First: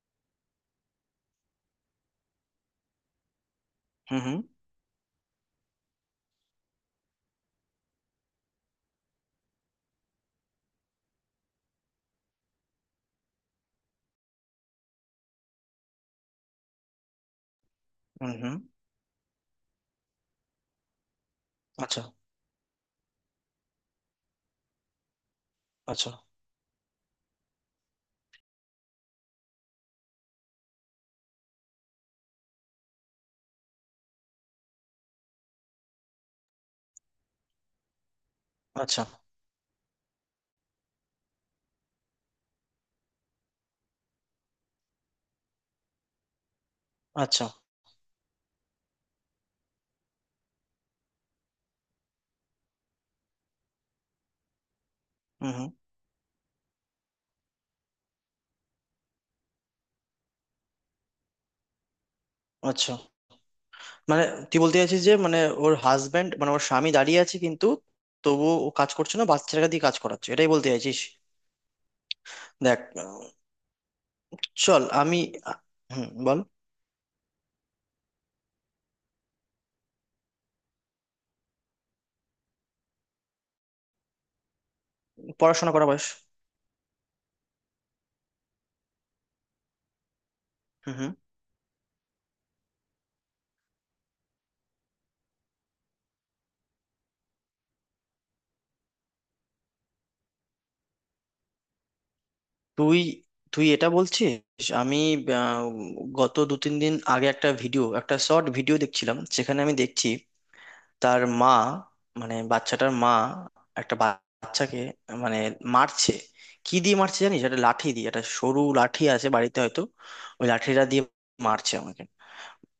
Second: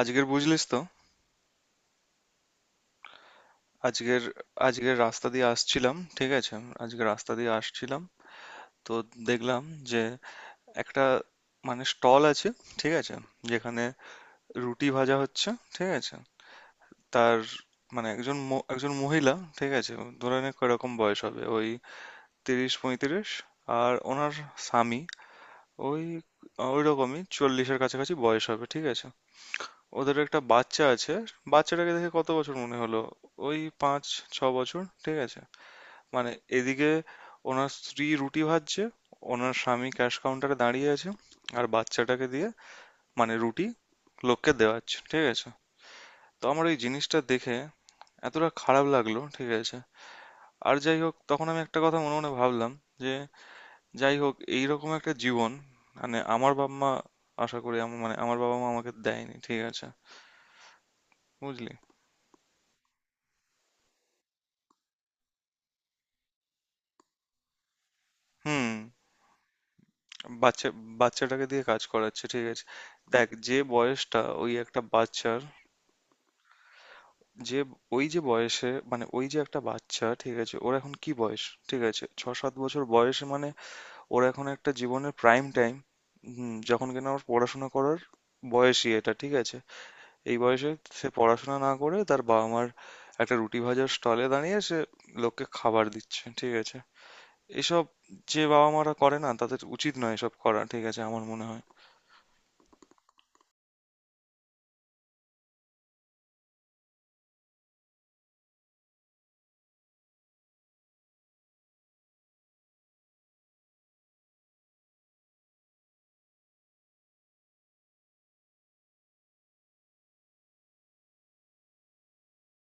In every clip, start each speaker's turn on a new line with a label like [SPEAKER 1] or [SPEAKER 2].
[SPEAKER 1] আজকের, বুঝলিস তো?
[SPEAKER 2] হুম,
[SPEAKER 1] আজকের
[SPEAKER 2] হুম,
[SPEAKER 1] আজকের রাস্তা দিয়ে আসছিলাম, ঠিক আছে? আজকে রাস্তা দিয়ে আসছিলাম, তো দেখলাম যে একটা, মানে, স্টল আছে, ঠিক আছে, যেখানে রুটি ভাজা হচ্ছে, ঠিক আছে। তার মানে
[SPEAKER 2] হুম,
[SPEAKER 1] একজন
[SPEAKER 2] হুম।
[SPEAKER 1] একজন মহিলা, ঠিক আছে, ধরে নে কিরকম বয়স হবে? ওই
[SPEAKER 2] আচ্ছা,
[SPEAKER 1] 30 35। আর ওনার স্বামী, ওই
[SPEAKER 2] আচ্ছা,
[SPEAKER 1] ওই রকমই চল্লিশের কাছাকাছি বয়স হবে, ঠিক আছে। ওদের একটা বাচ্চা আছে। বাচ্চাটাকে দেখে কত বছর মনে হলো? ওই 5 6 বছর, ঠিক আছে। মানে এদিকে ওনার স্ত্রী রুটি ভাজছে,
[SPEAKER 2] আচ্ছা,
[SPEAKER 1] ওনার স্বামী ক্যাশ কাউন্টারে দাঁড়িয়ে আছে, আর বাচ্চাটাকে দিয়ে, মানে, রুটি লোককে দেওয়াচ্ছে, ঠিক আছে। তো আমার ওই জিনিসটা
[SPEAKER 2] আচ্ছা।
[SPEAKER 1] দেখে এতটা খারাপ লাগলো, ঠিক আছে। আর যাই হোক, তখন আমি একটা কথা মনে মনে ভাবলাম যে, যাই হোক, এইরকম একটা জীবন,
[SPEAKER 2] হুম, হুম।
[SPEAKER 1] মানে, আমার বাবা মা, আশা করি আমার, মানে, আমার বাবা মা আমাকে দেয়নি, ঠিক আছে, বুঝলি।
[SPEAKER 2] আচ্ছা, মানে তুই বলতে চাইছিস যে মানে ওর হাজবেন্ড, মানে ওর স্বামী দাঁড়িয়ে আছে কিন্তু তবুও
[SPEAKER 1] হুম।
[SPEAKER 2] ও কাজ করছে না, বাচ্চাটাকে দিয়ে কাজ করাচ্ছে, এটাই
[SPEAKER 1] বাচ্চা
[SPEAKER 2] বলতে চাইছিস?
[SPEAKER 1] বাচ্চাটাকে দিয়ে কাজ করাচ্ছে, ঠিক আছে।
[SPEAKER 2] দেখ,
[SPEAKER 1] দেখ, যে বয়সটা ওই একটা
[SPEAKER 2] চল আমি,
[SPEAKER 1] বাচ্চার,
[SPEAKER 2] আহ, হুম, বল।
[SPEAKER 1] যে ওই যে বয়সে, মানে ওই যে একটা বাচ্চা, ঠিক আছে, ওর এখন কি বয়স? ঠিক আছে, 6 7 বছর বয়সে, মানে ওর এখন একটা জীবনের প্রাইম
[SPEAKER 2] পড়াশোনা
[SPEAKER 1] টাইম।
[SPEAKER 2] করা বয়স।
[SPEAKER 1] হুম। যখন কিনা ওর পড়াশোনা করার বয়সই এটা, ঠিক আছে। এই বয়সে
[SPEAKER 2] হুম,
[SPEAKER 1] সে
[SPEAKER 2] হুম।
[SPEAKER 1] পড়াশোনা না করে তার বাবা মার একটা রুটি ভাজার স্টলে দাঁড়িয়ে সে লোককে খাবার দিচ্ছে, ঠিক আছে। এসব যে বাবা মারা করে, না, তাদের উচিত নয় এসব করা, ঠিক আছে, আমার মনে হয়।
[SPEAKER 2] তুই তুই এটা বলছিস। আমি, আহ, গত দু তিন দিন আগে একটা ভিডিও, একটা শর্ট ভিডিও দেখছিলাম, সেখানে আমি দেখছি তার মা, মানে বাচ্চাটার মা একটা বাচ্চাকে, মানে মারছে। কি দিয়ে মারছে জানিস? একটা লাঠি দিয়ে, একটা সরু লাঠি আছে বাড়িতে হয়তো, ওই লাঠিটা দিয়ে মারছে আমাকে।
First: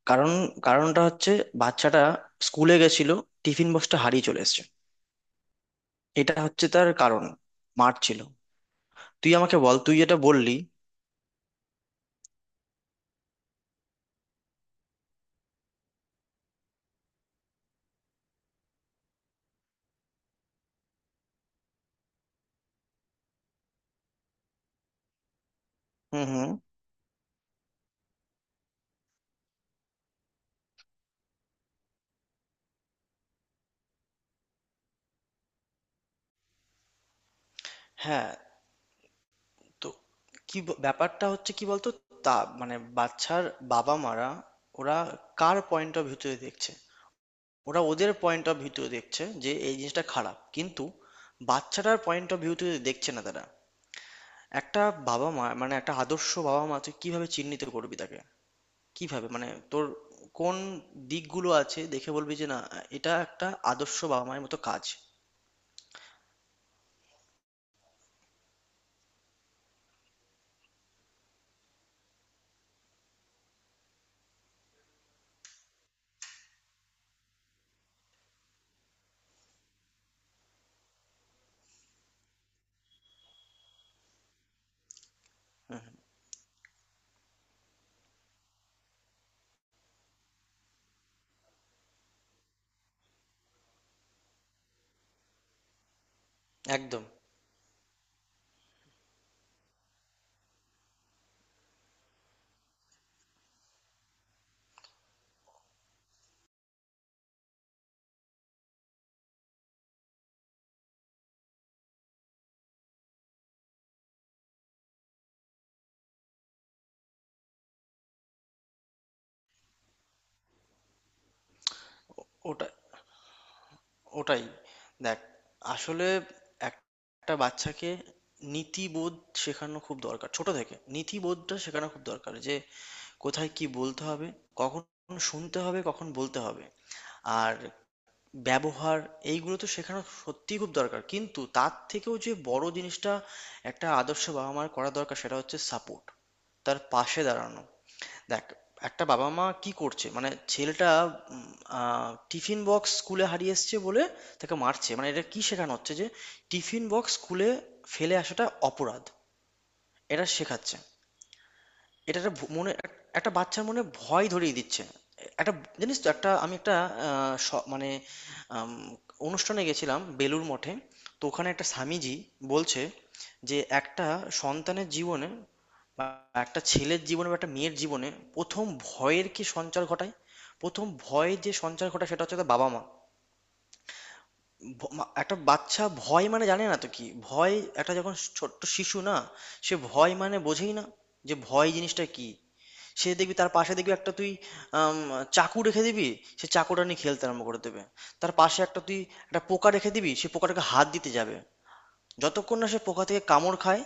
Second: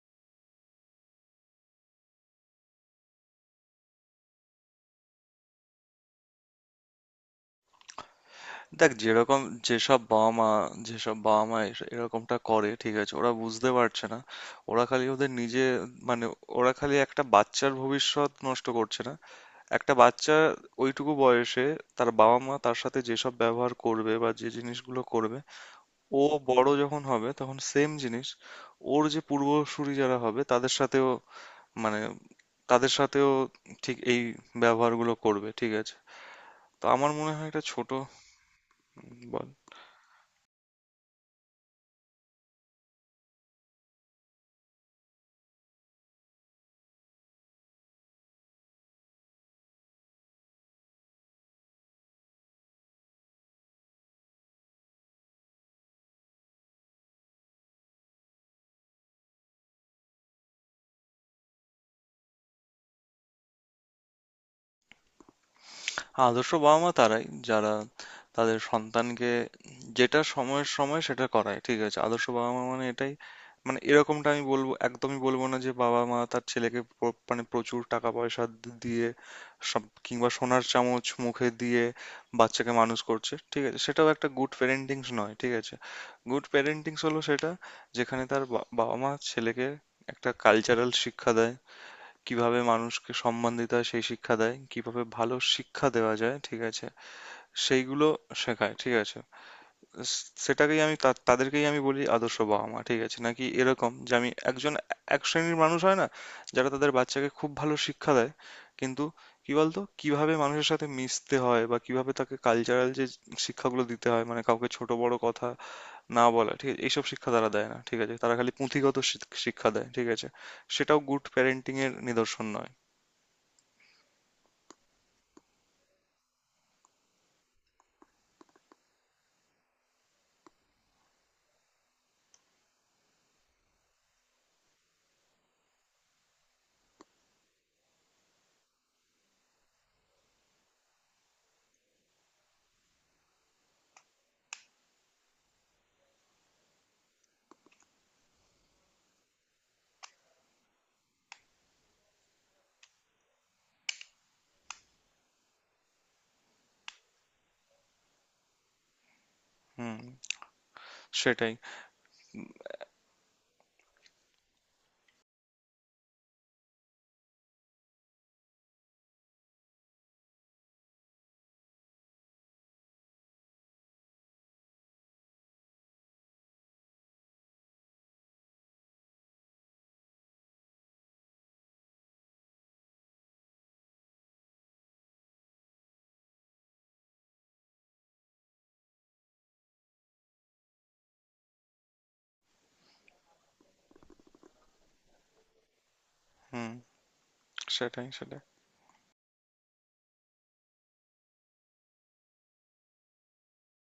[SPEAKER 2] কারণ, কারণটা হচ্ছে বাচ্চাটা স্কুলে গেছিল, টিফিন বক্সটা হারিয়ে চলে এসেছে, এটা হচ্ছে তার কারণ। মারছিল।
[SPEAKER 1] দেখ,
[SPEAKER 2] তুই
[SPEAKER 1] যেরকম,
[SPEAKER 2] আমাকে বল, তুই
[SPEAKER 1] যেসব
[SPEAKER 2] যেটা
[SPEAKER 1] বাবা মা
[SPEAKER 2] বললি।
[SPEAKER 1] যেসব বাবা মা এরকমটা করে, ঠিক আছে, ওরা বুঝতে পারছে না। ওরা খালি ওদের নিজে, মানে, ওরা খালি একটা বাচ্চার ভবিষ্যৎ নষ্ট করছে না, একটা বাচ্চা ওইটুকু বয়সে তার বাবা মা তার সাথে যেসব ব্যবহার করবে বা যে জিনিসগুলো করবে, ও
[SPEAKER 2] হুম, হুম।
[SPEAKER 1] বড় যখন হবে তখন সেম জিনিস, ওর যে পূর্বসূরি যারা হবে তাদের সাথেও, মানে তাদের সাথেও ঠিক এই ব্যবহারগুলো করবে, ঠিক আছে। তো আমার মনে হয় এটা ছোট।
[SPEAKER 2] হ্যাঁ।
[SPEAKER 1] বল।
[SPEAKER 2] তো কি ব্যাপারটা হচ্ছে কি বলতো, তা মানে বাচ্চার বাবা মারা, ওরা কার পয়েন্ট অফ ভিউতে দেখছে? ওরা ওদের পয়েন্ট অফ ভিউতে দেখছে যে এই জিনিসটা খারাপ, কিন্তু বাচ্চাটার পয়েন্ট অফ ভিউতে দেখছে না তারা। একটা বাবা মা, মানে একটা আদর্শ বাবা মা তুই কিভাবে চিহ্নিত করবি তাকে? কিভাবে, মানে তোর কোন দিকগুলো আছে দেখে বলবি যে না, এটা একটা আদর্শ বাবা মায়ের মতো কাজ।
[SPEAKER 1] আদর্শ বাবা-মা তারাই, যারা তাদের সন্তানকে যেটা সময়ের সময় সেটা করায়। ঠিক আছে? আদর্শ বাবা-মা মানে এটাই। মানে এরকমটা আমি বলব, একদমই বলব না যে বাবা-মা তার ছেলেকে মানে প্রচুর টাকা-পয়সা দিয়ে সব, কিংবা সোনার চামচ মুখে দিয়ে বাচ্চাকে মানুষ করছে। ঠিক আছে? সেটাও একটা গুড প্যারেন্টিংস নয়। ঠিক আছে? গুড প্যারেন্টিংস হলো সেটা, যেখানে তার বাবা-মা ছেলেকে একটা কালচারাল শিক্ষা দেয়। কিভাবে মানুষকে সম্মান দিতে হয় সেই শিক্ষা দেয়, কিভাবে ভালো শিক্ষা দেওয়া যায়, ঠিক আছে,
[SPEAKER 2] একদম।
[SPEAKER 1] সেইগুলো শেখায়, ঠিক আছে। সেটাকেই আমি, তাদেরকেই আমি বলি আদর্শ বাবা মা, ঠিক আছে। নাকি এরকম যে, আমি একজন, এক শ্রেণীর মানুষ হয় না যারা তাদের বাচ্চাকে খুব ভালো শিক্ষা দেয়, কিন্তু, কি বলতো, কিভাবে মানুষের সাথে মিশতে হয় বা কিভাবে তাকে কালচারাল যে শিক্ষাগুলো দিতে হয়, মানে কাউকে ছোট বড় কথা না বলা, ঠিক আছে, এইসব শিক্ষা তারা দেয় না, ঠিক আছে, তারা খালি পুঁথিগত শিক্ষা দেয়, ঠিক আছে। সেটাও গুড প্যারেন্টিং এর নিদর্শন
[SPEAKER 2] ওটা,
[SPEAKER 1] নয়।
[SPEAKER 2] ওটাই। দেখ, আসলে এক- একটা বাচ্চাকে নীতিবোধ শেখানো খুব দরকার, ছোট থেকে নীতিবোধটা শেখানো খুব দরকার যে কোথায় কি বলতে হবে, কখন শুনতে হবে, কখন বলতে হবে, আর ব্যবহার, এইগুলো তো শেখানো সত্যিই খুব দরকার, কিন্তু তার থেকেও যে বড় জিনিসটা একটা আদর্শ বাবা মার করা দরকার, সেটা হচ্ছে সাপোর্ট, তার পাশে দাঁড়ানো। দেখ, একটা বাবা মা কি করছে, মানে ছেলেটা উম, টিফিন বক্স স্কুলে হারিয়ে এসছে বলে তাকে মারছে, মানে এটা কি শেখানো হচ্ছে যে টিফিন বক্স স্কুলে ফেলে আসাটা অপরাধ?
[SPEAKER 1] হুম।
[SPEAKER 2] এটা শেখাচ্ছে।
[SPEAKER 1] সেটাই।
[SPEAKER 2] এটা একটা মনে একটা বাচ্চার মনে ভয় ধরিয়ে দিচ্ছে। একটা, জানিস তো, একটা আমি একটা মানে আম, অনুষ্ঠানে গেছিলাম বেলুর মঠে, তো ওখানে একটা স্বামীজি বলছে যে একটা সন্তানের জীবনে, একটা ছেলের জীবনে বা একটা মেয়ের জীবনে প্রথম ভয়ের কি সঞ্চার ঘটায়, প্রথম ভয় যে সঞ্চার ঘটায় সেটা হচ্ছে তার বাবা মা। ভ- মা- একটা বাচ্চা ভয় মানে জানে না তো কি ভয়। একটা যখন ছোট্ট শিশু না, সে ভয় মানে বোঝেই না, যে ভয় জিনিসটা কি। সে দেখবি, তার পাশে দেখবি একটা তুই আম, চাকু রেখে দিবি, সে
[SPEAKER 1] হুম।
[SPEAKER 2] চাকুটা নিয়ে খেলতে আরম্ভ করে দেবে।
[SPEAKER 1] সেটাই,
[SPEAKER 2] তার
[SPEAKER 1] সেটাই,
[SPEAKER 2] পাশে একটা তুই একটা পোকা রেখে দিবি, সে পোকাটাকে হাত দিতে যাবে, যতক্ষণ না সে পোকা থেকে কামড় খায়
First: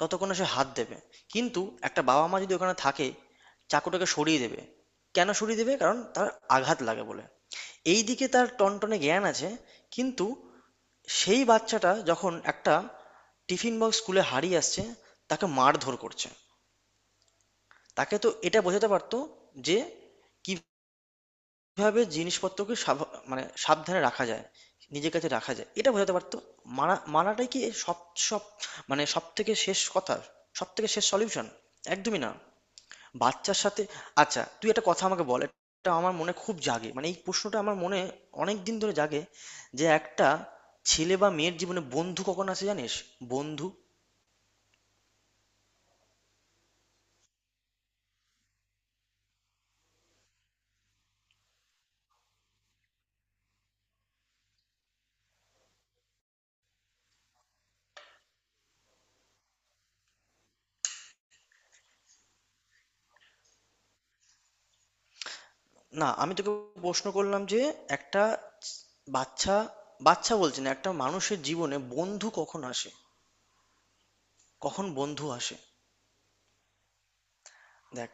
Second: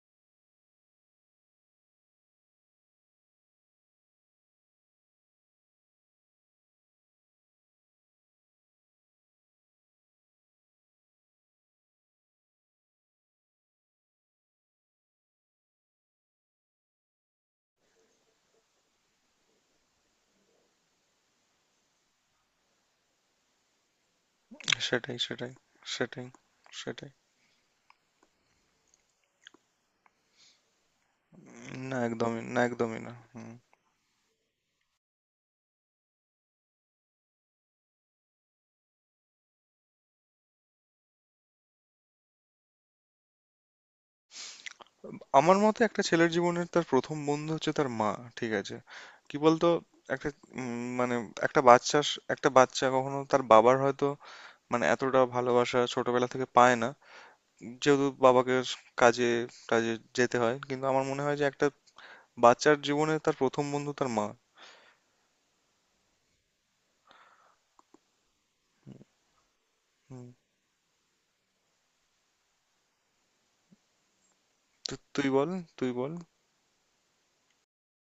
[SPEAKER 2] ততক্ষণ না সে হাত দেবে। কিন্তু একটা বাবা মা যদি ওখানে থাকে, চাকুটাকে সরিয়ে দেবে। কেন সরিয়ে দেবে? কারণ তার আঘাত লাগে বলে। এইদিকে তার টনটনে জ্ঞান আছে, কিন্তু সেই বাচ্চাটা যখন একটা টিফিন বক্স স্কুলে হারিয়ে আসছে, তাকে মারধর করছে, তাকে তো এটা বোঝাতে পারতো যে কি, কিভাবে জিনিসপত্রকে সাভা, মানে সাবধানে রাখা যায়, নিজের
[SPEAKER 1] সেটাই,
[SPEAKER 2] কাছে
[SPEAKER 1] সেটাই,
[SPEAKER 2] রাখা যায়। এটা বোঝাতে
[SPEAKER 1] সেটাই,
[SPEAKER 2] পারতো। মানা,
[SPEAKER 1] সেটাই।
[SPEAKER 2] মানাটাই কি সব? সব মানে সবথেকে শেষ কথা? সবথেকে শেষ সলিউশন?
[SPEAKER 1] না,
[SPEAKER 2] একদমই না।
[SPEAKER 1] একদমই না, একদমই না। হুম।
[SPEAKER 2] বাচ্চার সাথে, আচ্ছা তুই একটা কথা আমাকে বল, এটা আমার মনে খুব জাগে। মানে এই প্রশ্নটা আমার মনে অনেকদিন ধরে জাগে যে একটা ছেলে বা মেয়ের জীবনে বন্ধু কখন আসে জানিস? বন্ধু।
[SPEAKER 1] আমার মতে একটা ছেলের জীবনের তার প্রথম বন্ধু হচ্ছে তার মা, ঠিক আছে। কি বলতো, একটা, মানে, একটা একটা বাচ্চা কখনো তার বাবার হয়তো, মানে, এতটা ভালোবাসা ছোটবেলা থেকে পায় না, যেহেতু বাবাকে কাজে, কাজে যেতে হয়। কিন্তু আমার মনে হয় যে একটা বাচ্চার জীবনে তার প্রথম বন্ধু তার মা।
[SPEAKER 2] না, আমি তোকে প্রশ্ন করলাম যে একটা বাচ্চা,
[SPEAKER 1] হুম।
[SPEAKER 2] বাচ্চা বলছি না, একটা মানুষের জীবনে বন্ধু কখন আসে? কখন বন্ধু
[SPEAKER 1] তুই বল,
[SPEAKER 2] আসে?
[SPEAKER 1] তুই বল।
[SPEAKER 2] দেখ,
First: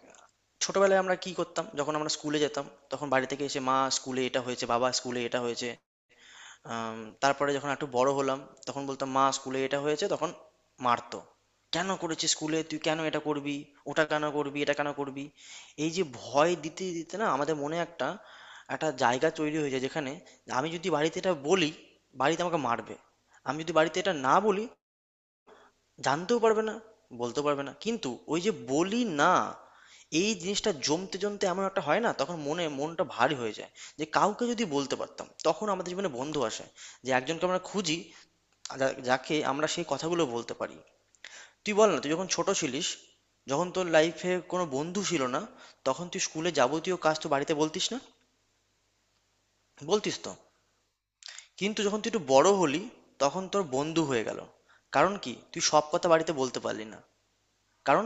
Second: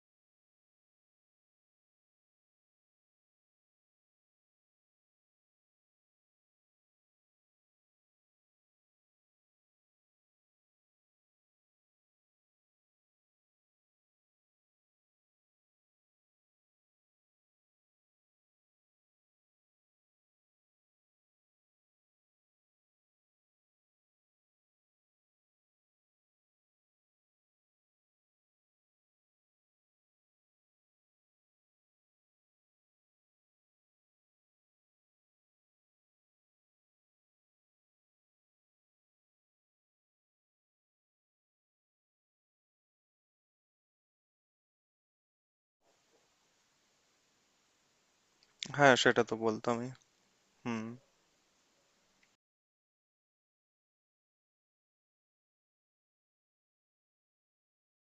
[SPEAKER 2] ছোটবেলায় আমরা কি করতাম? যখন আমরা স্কুলে যেতাম, তখন বাড়ি থেকে এসে মা স্কুলে এটা হয়েছে, বাবা স্কুলে এটা হয়েছে। তারপরে যখন একটু বড় হলাম, তখন বলতাম মা স্কুলে এটা হয়েছে, তখন মারতো। কেন করেছিস স্কুলে, তুই কেন এটা করবি, ওটা কেন করবি, এটা কেন করবি। এই যে ভয় দিতে দিতে না আমাদের মনে একটা, একটা জায়গা তৈরি হয়ে যায় যেখানে আমি যদি বাড়িতে এটা বলি, বাড়িতে আমাকে মারবে। আমি যদি বাড়িতে এটা না বলি, জানতেও পারবে না, বলতেও পারবে না, কিন্তু ওই যে বলি না, এই জিনিসটা জমতে জমতে এমন একটা হয় না, তখন মনে, মনটা ভারী হয়ে যায় যে কাউকে যদি বলতে পারতাম, তখন আমাদের জীবনে বন্ধু আসে, যে একজনকে আমরা খুঁজি, যাকে আমরা সেই কথাগুলো বলতে পারি। তুই বল না, তুই যখন ছোট ছিলিস, যখন তোর লাইফে কোনো বন্ধু ছিল না, তখন তুই স্কুলে যাবতীয় কাজ তো বাড়িতে বলতিস না?
[SPEAKER 1] হ্যাঁ, সেটা তো বলতামই।
[SPEAKER 2] বলতিস তো?
[SPEAKER 1] হুম।
[SPEAKER 2] কিন্তু যখন তুই একটু বড় হলি, তখন তোর বন্ধু হয়ে গেল। কারণ কি তুই সব কথা বাড়িতে বলতে পারলি না, কারণ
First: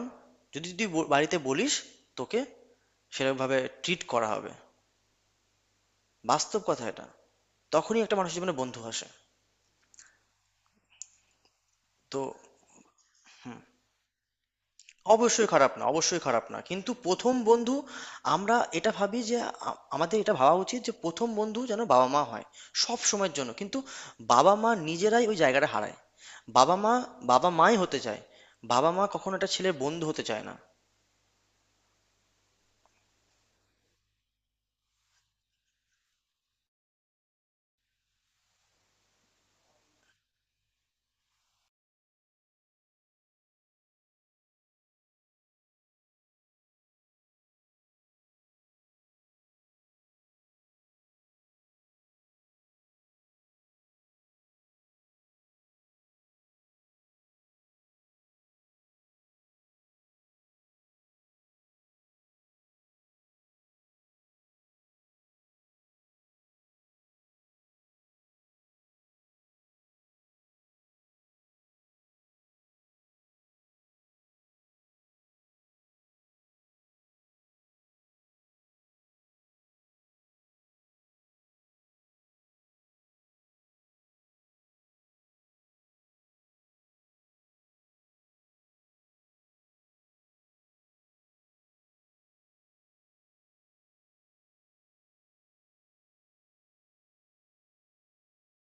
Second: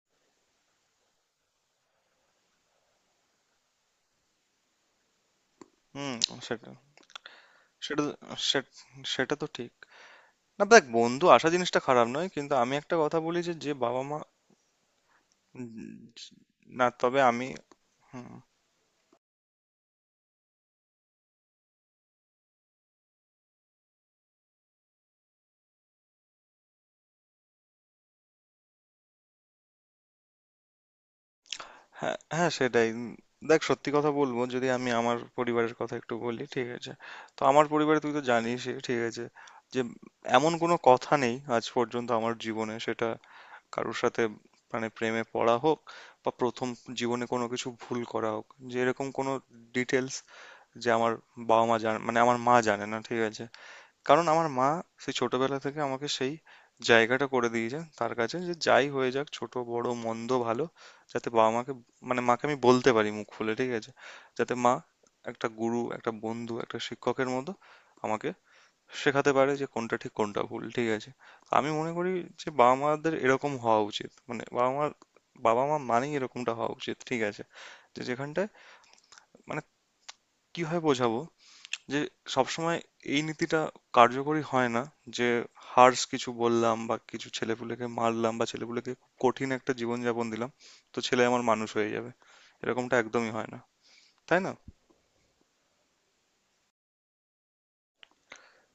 [SPEAKER 2] যদি তুই বাড়িতে বলিস, তোকে সেরকমভাবে ট্রিট করা হবে।
[SPEAKER 1] হুম।
[SPEAKER 2] বাস্তব
[SPEAKER 1] সেটা
[SPEAKER 2] কথা এটা।
[SPEAKER 1] সেটা
[SPEAKER 2] তখনই
[SPEAKER 1] তো
[SPEAKER 2] একটা মানুষের জীবনে
[SPEAKER 1] সেট
[SPEAKER 2] বন্ধু আসে।
[SPEAKER 1] সেটা তো ঠিক। না, দেখ, বন্ধু আসা জিনিসটা খারাপ
[SPEAKER 2] তো
[SPEAKER 1] নয়, কিন্তু আমি একটা কথা বলি যে, যে বাবা-মা,
[SPEAKER 2] অবশ্যই খারাপ না, অবশ্যই খারাপ না,
[SPEAKER 1] না,
[SPEAKER 2] কিন্তু
[SPEAKER 1] তবে
[SPEAKER 2] প্রথম
[SPEAKER 1] আমি,
[SPEAKER 2] বন্ধু,
[SPEAKER 1] হুম।
[SPEAKER 2] আমরা এটা ভাবি যে, আমাদের এটা ভাবা উচিত যে প্রথম বন্ধু যেন বাবা মা হয় সব সময়ের জন্য, কিন্তু বাবা মা নিজেরাই ওই জায়গাটা হারায়। বাবা মা, বাবা মাই হতে চায়, বাবা মা কখনো একটা ছেলের বন্ধু হতে চায় না।
[SPEAKER 1] হ্যাঁ, হ্যাঁ, সেটাই। দেখ, সত্যি কথা বলবো, যদি আমি আমার পরিবারের কথা একটু বলি, ঠিক আছে। তো আমার পরিবারে তুই তো জানিস, ঠিক আছে, যে এমন কোনো কথা নেই আজ পর্যন্ত আমার জীবনে, সেটা কারোর সাথে, মানে প্রেমে পড়া হোক বা প্রথম জীবনে কোনো কিছু ভুল করা হোক, যে এরকম কোনো ডিটেলস যে আমার বাবা মা জানে, মানে আমার মা জানে না, ঠিক আছে। কারণ আমার মা সেই ছোটবেলা থেকে আমাকে সেই জায়গাটা করে দিয়েছে তার কাছে, যে যাই হয়ে যাক, ছোট বড় মন্দ ভালো, যাতে বাবা মাকে, মানে মাকে আমি বলতে পারি মুখ খুলে, ঠিক আছে, যাতে মা একটা গুরু, একটা বন্ধু, একটা শিক্ষকের মতো আমাকে শেখাতে পারে যে কোনটা ঠিক কোনটা ভুল, ঠিক আছে। আমি মনে করি যে বাবা মাদের এরকম হওয়া উচিত, মানে বাবা মা মানেই এরকমটা হওয়া উচিত, ঠিক আছে। যে যেখানটায়, মানে, কিভাবে বোঝাবো, যে সবসময় এই নীতিটা কার্যকরী হয় না, যে হার্শ কিছু বললাম বা কিছু ছেলেপুলেকে মারলাম বা ছেলেপুলেকে খুব কঠিন একটা জীবনযাপন দিলাম, তো ছেলে আমার মানুষ হয়ে যাবে, এরকমটা একদমই হয় না। তাই না?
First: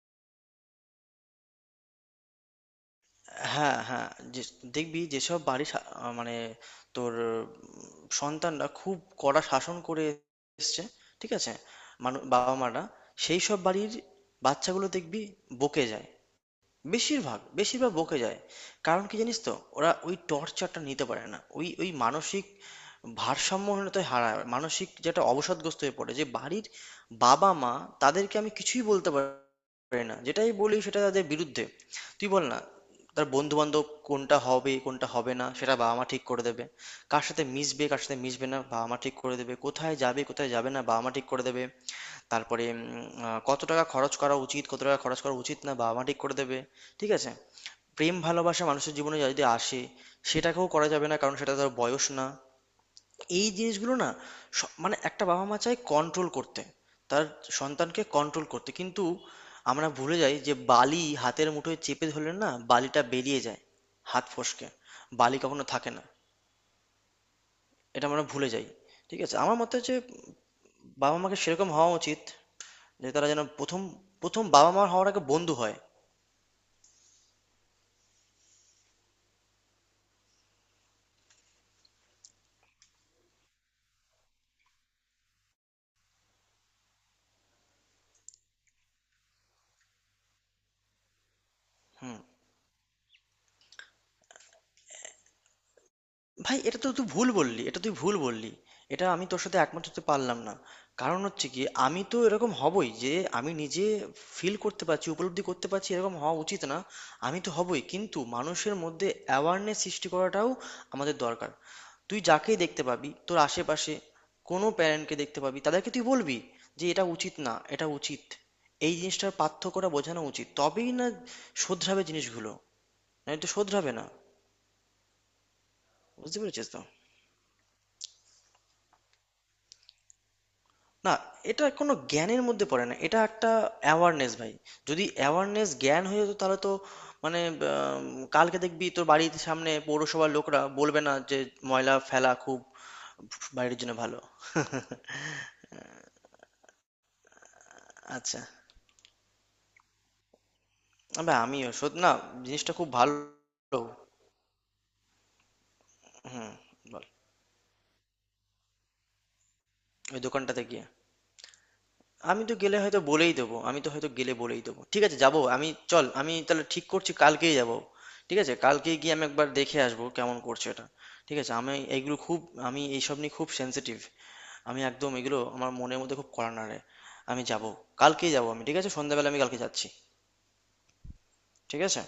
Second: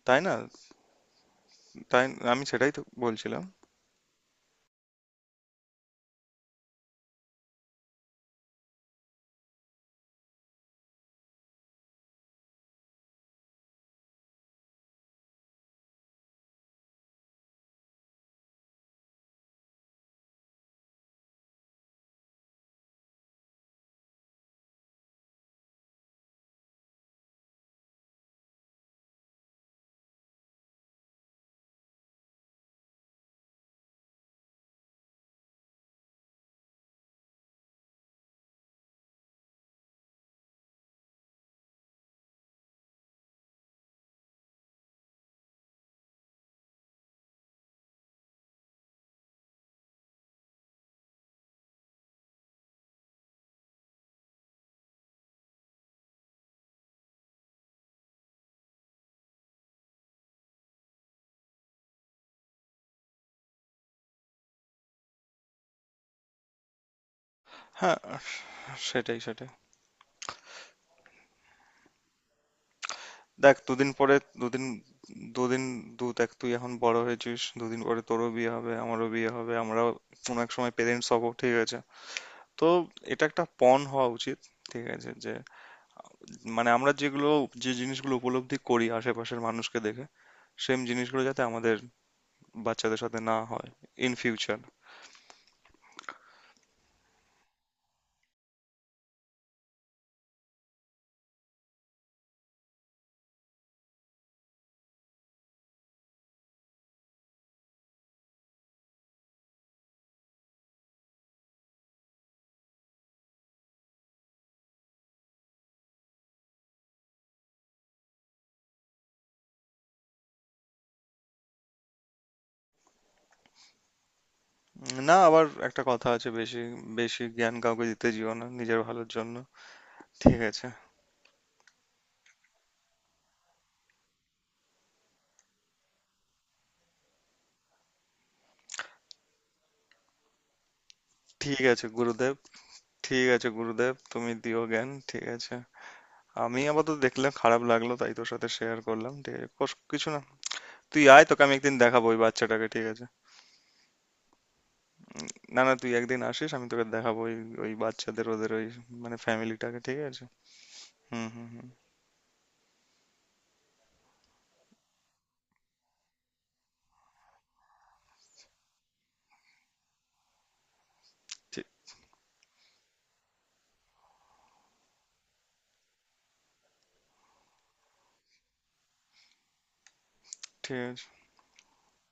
[SPEAKER 1] তাই না? তাই, আমি সেটাই তো বলছিলাম।
[SPEAKER 2] হ্যাঁ, হ্যাঁ। দেখবি যেসব বাড়ি মানে তোর সন্তানরা খুব কড়া শাসন করে এসছে, ঠিক আছে, মানু বাবা মারা, সেই সব বাড়ির বাচ্চাগুলো দেখবি বকে যায়, বেশিরভাগ, বেশিরভাগ বকে যায়। কারণ কি জানিস তো? ওরা ওই টর্চারটা নিতে পারে না। ওই ওই মানসিক ভারসাম্যহীনতায় হারায়। মানসিক, যেটা অবসাদগ্রস্ত হয়ে পড়ে। যে বাড়ির বাবা-মা তাদেরকে আমি কিছুই বলতে পারি না। যেটাই বলি সেটা তাদের বিরুদ্ধে। তুই বল না, তার বন্ধু-বান্ধব কোনটা হবে, কোনটা হবে না সেটা বাবা-মা ঠিক করে দেবে। কার সাথে মিশবে, কার সাথে মিশবে না বাবা-মা ঠিক করে দেবে। কোথায় যাবে, কোথায় যাবে না বাবা-মা ঠিক করে দেবে। তারপরে কত টাকা খরচ করা উচিত, কত টাকা খরচ করা উচিত না বাবা মা ঠিক করে দেবে, ঠিক আছে। প্রেম ভালোবাসা মানুষের জীবনে যদি আসে, সেটাকেও করা যাবে না, কারণ সেটা তার বয়স না। এই জিনিসগুলো না, মানে একটা বাবা মা চায় কন্ট্রোল করতে, তার সন্তানকে কন্ট্রোল করতে, কিন্তু আমরা ভুলে যাই যে বালি হাতের মুঠোয় চেপে ধরলে না, বালিটা বেরিয়ে যায়, হাত ফসকে বালি কখনো থাকে না।
[SPEAKER 1] হ্যাঁ।
[SPEAKER 2] এটা আমরা ভুলে যাই।
[SPEAKER 1] সেটাই,
[SPEAKER 2] ঠিক আছে,
[SPEAKER 1] সেটাই।
[SPEAKER 2] আমার মতে হচ্ছে বাবা মাকে সেরকম হওয়া উচিত যে তারা যেন
[SPEAKER 1] দেখ,
[SPEAKER 2] প্রথম,
[SPEAKER 1] দুদিন পরে,
[SPEAKER 2] প্রথম
[SPEAKER 1] দুদিন
[SPEAKER 2] বাবা মা হওয়ার আগে বন্ধু
[SPEAKER 1] দুদিন
[SPEAKER 2] হয়।
[SPEAKER 1] দু দেখ তুই এখন বড় হয়েছিস, দুদিন পরে তোরও বিয়ে হবে, আমারও বিয়ে হবে, আমরাও কোনো এক সময় পেরেন্টস হব, ঠিক আছে। তো এটা একটা পণ হওয়া উচিত, ঠিক আছে, যে, মানে আমরা যেগুলো, যে জিনিসগুলো উপলব্ধি করি আশেপাশের মানুষকে দেখে, সেম জিনিসগুলো যাতে আমাদের বাচ্চাদের সাথে না হয় ইন ফিউচার।
[SPEAKER 2] ভাই এটা তো তুই ভুল বললি, এটা তুই ভুল বললি, এটা আমি তোর সাথে একমত হতে পারলাম না। কারণ হচ্ছে কি, আমি তো এরকম হবই, যে আমি নিজে ফিল করতে পারছি, উপলব্ধি করতে পারছি এরকম হওয়া উচিত না, আমি তো হবই, কিন্তু মানুষের মধ্যে অ্যাওয়ারনেস সৃষ্টি করাটাও আমাদের দরকার। তুই যাকেই দেখতে পাবি তোর আশেপাশে, কোনো প্যারেন্টকে দেখতে পাবি, তাদেরকে তুই বলবি যে এটা উচিত না, এটা উচিত। এই জিনিসটার পার্থক্যটা বোঝানো উচিত, তবেই না শোধরাবে জিনিসগুলো। না, এটা শোধরাবে না?
[SPEAKER 1] না, আবার একটা কথা আছে,
[SPEAKER 2] বুঝতে
[SPEAKER 1] বেশি,
[SPEAKER 2] পেরেছিস তো।
[SPEAKER 1] বেশি জ্ঞান কাউকে দিতে যেও না নিজের ভালোর জন্য, ঠিক আছে।
[SPEAKER 2] না, এটা কোনো জ্ঞানের মধ্যে পড়ে না, এটা একটা অ্যাওয়ারনেস, ভাই। যদি অ্যাওয়ারনেস জ্ঞান হয়ে যেত তাহলে তো, মানে আম, কালকে দেখবি তোর বাড়ির সামনে পৌরসভার লোকরা বলবে না যে
[SPEAKER 1] ঠিক আছে
[SPEAKER 2] ময়লা
[SPEAKER 1] গুরুদেব,
[SPEAKER 2] ফেলা খুব
[SPEAKER 1] ঠিক আছে
[SPEAKER 2] বাড়ির
[SPEAKER 1] গুরুদেব,
[SPEAKER 2] জন্য ভালো।
[SPEAKER 1] তুমি দিও জ্ঞান, ঠিক আছে। আমি আপাতত দেখলাম, খারাপ লাগলো, তাই তোর
[SPEAKER 2] আচ্ছা।
[SPEAKER 1] সাথে শেয়ার করলাম, ঠিক আছে, কিছু না। তুই আয়,
[SPEAKER 2] আবে
[SPEAKER 1] তোকে আমি
[SPEAKER 2] আমিও
[SPEAKER 1] একদিন
[SPEAKER 2] সত্যি
[SPEAKER 1] দেখাবো
[SPEAKER 2] না,
[SPEAKER 1] ওই বাচ্চাটাকে,
[SPEAKER 2] জিনিসটা
[SPEAKER 1] ঠিক
[SPEAKER 2] খুব
[SPEAKER 1] আছে।
[SPEAKER 2] ভালো।
[SPEAKER 1] না না, তুই একদিন আসিস,
[SPEAKER 2] হুম,
[SPEAKER 1] আমি তোকে
[SPEAKER 2] বল।
[SPEAKER 1] দেখাবো ওই, ওই বাচ্চাদের, ওদের ওই, মানে, ফ্যামিলিটাকে, ঠিক আছে।
[SPEAKER 2] ওই দোকানটাতে গিয়ে,
[SPEAKER 1] হুম, হুম, হুম।
[SPEAKER 2] আমি তো গেলে হয়তো বলেই দেবো, আমি তো হয়তো গেলে বলেই দেবো, ঠিক আছে, যাবো আমি, চল আমি তাহলে ঠিক করছি কালকেই যাবো। ঠিক আছে, কালকেই গিয়ে আমি একবার দেখে আসবো কেমন করছে এটা। ঠিক আছে,
[SPEAKER 1] ঠিক,
[SPEAKER 2] আমি এগুলো খুব, আমি এইসব নিয়ে খুব সেনসিটিভ, আমি একদম এগুলো আমার মনের মধ্যে খুব কড়া নাড়ে। আমি যাবো, কালকেই যাবো আমি, ঠিক আছে, সন্ধ্যাবেলা আমি কালকে যাচ্ছি।
[SPEAKER 1] ঠিক আছে।
[SPEAKER 2] ঠিক আছে।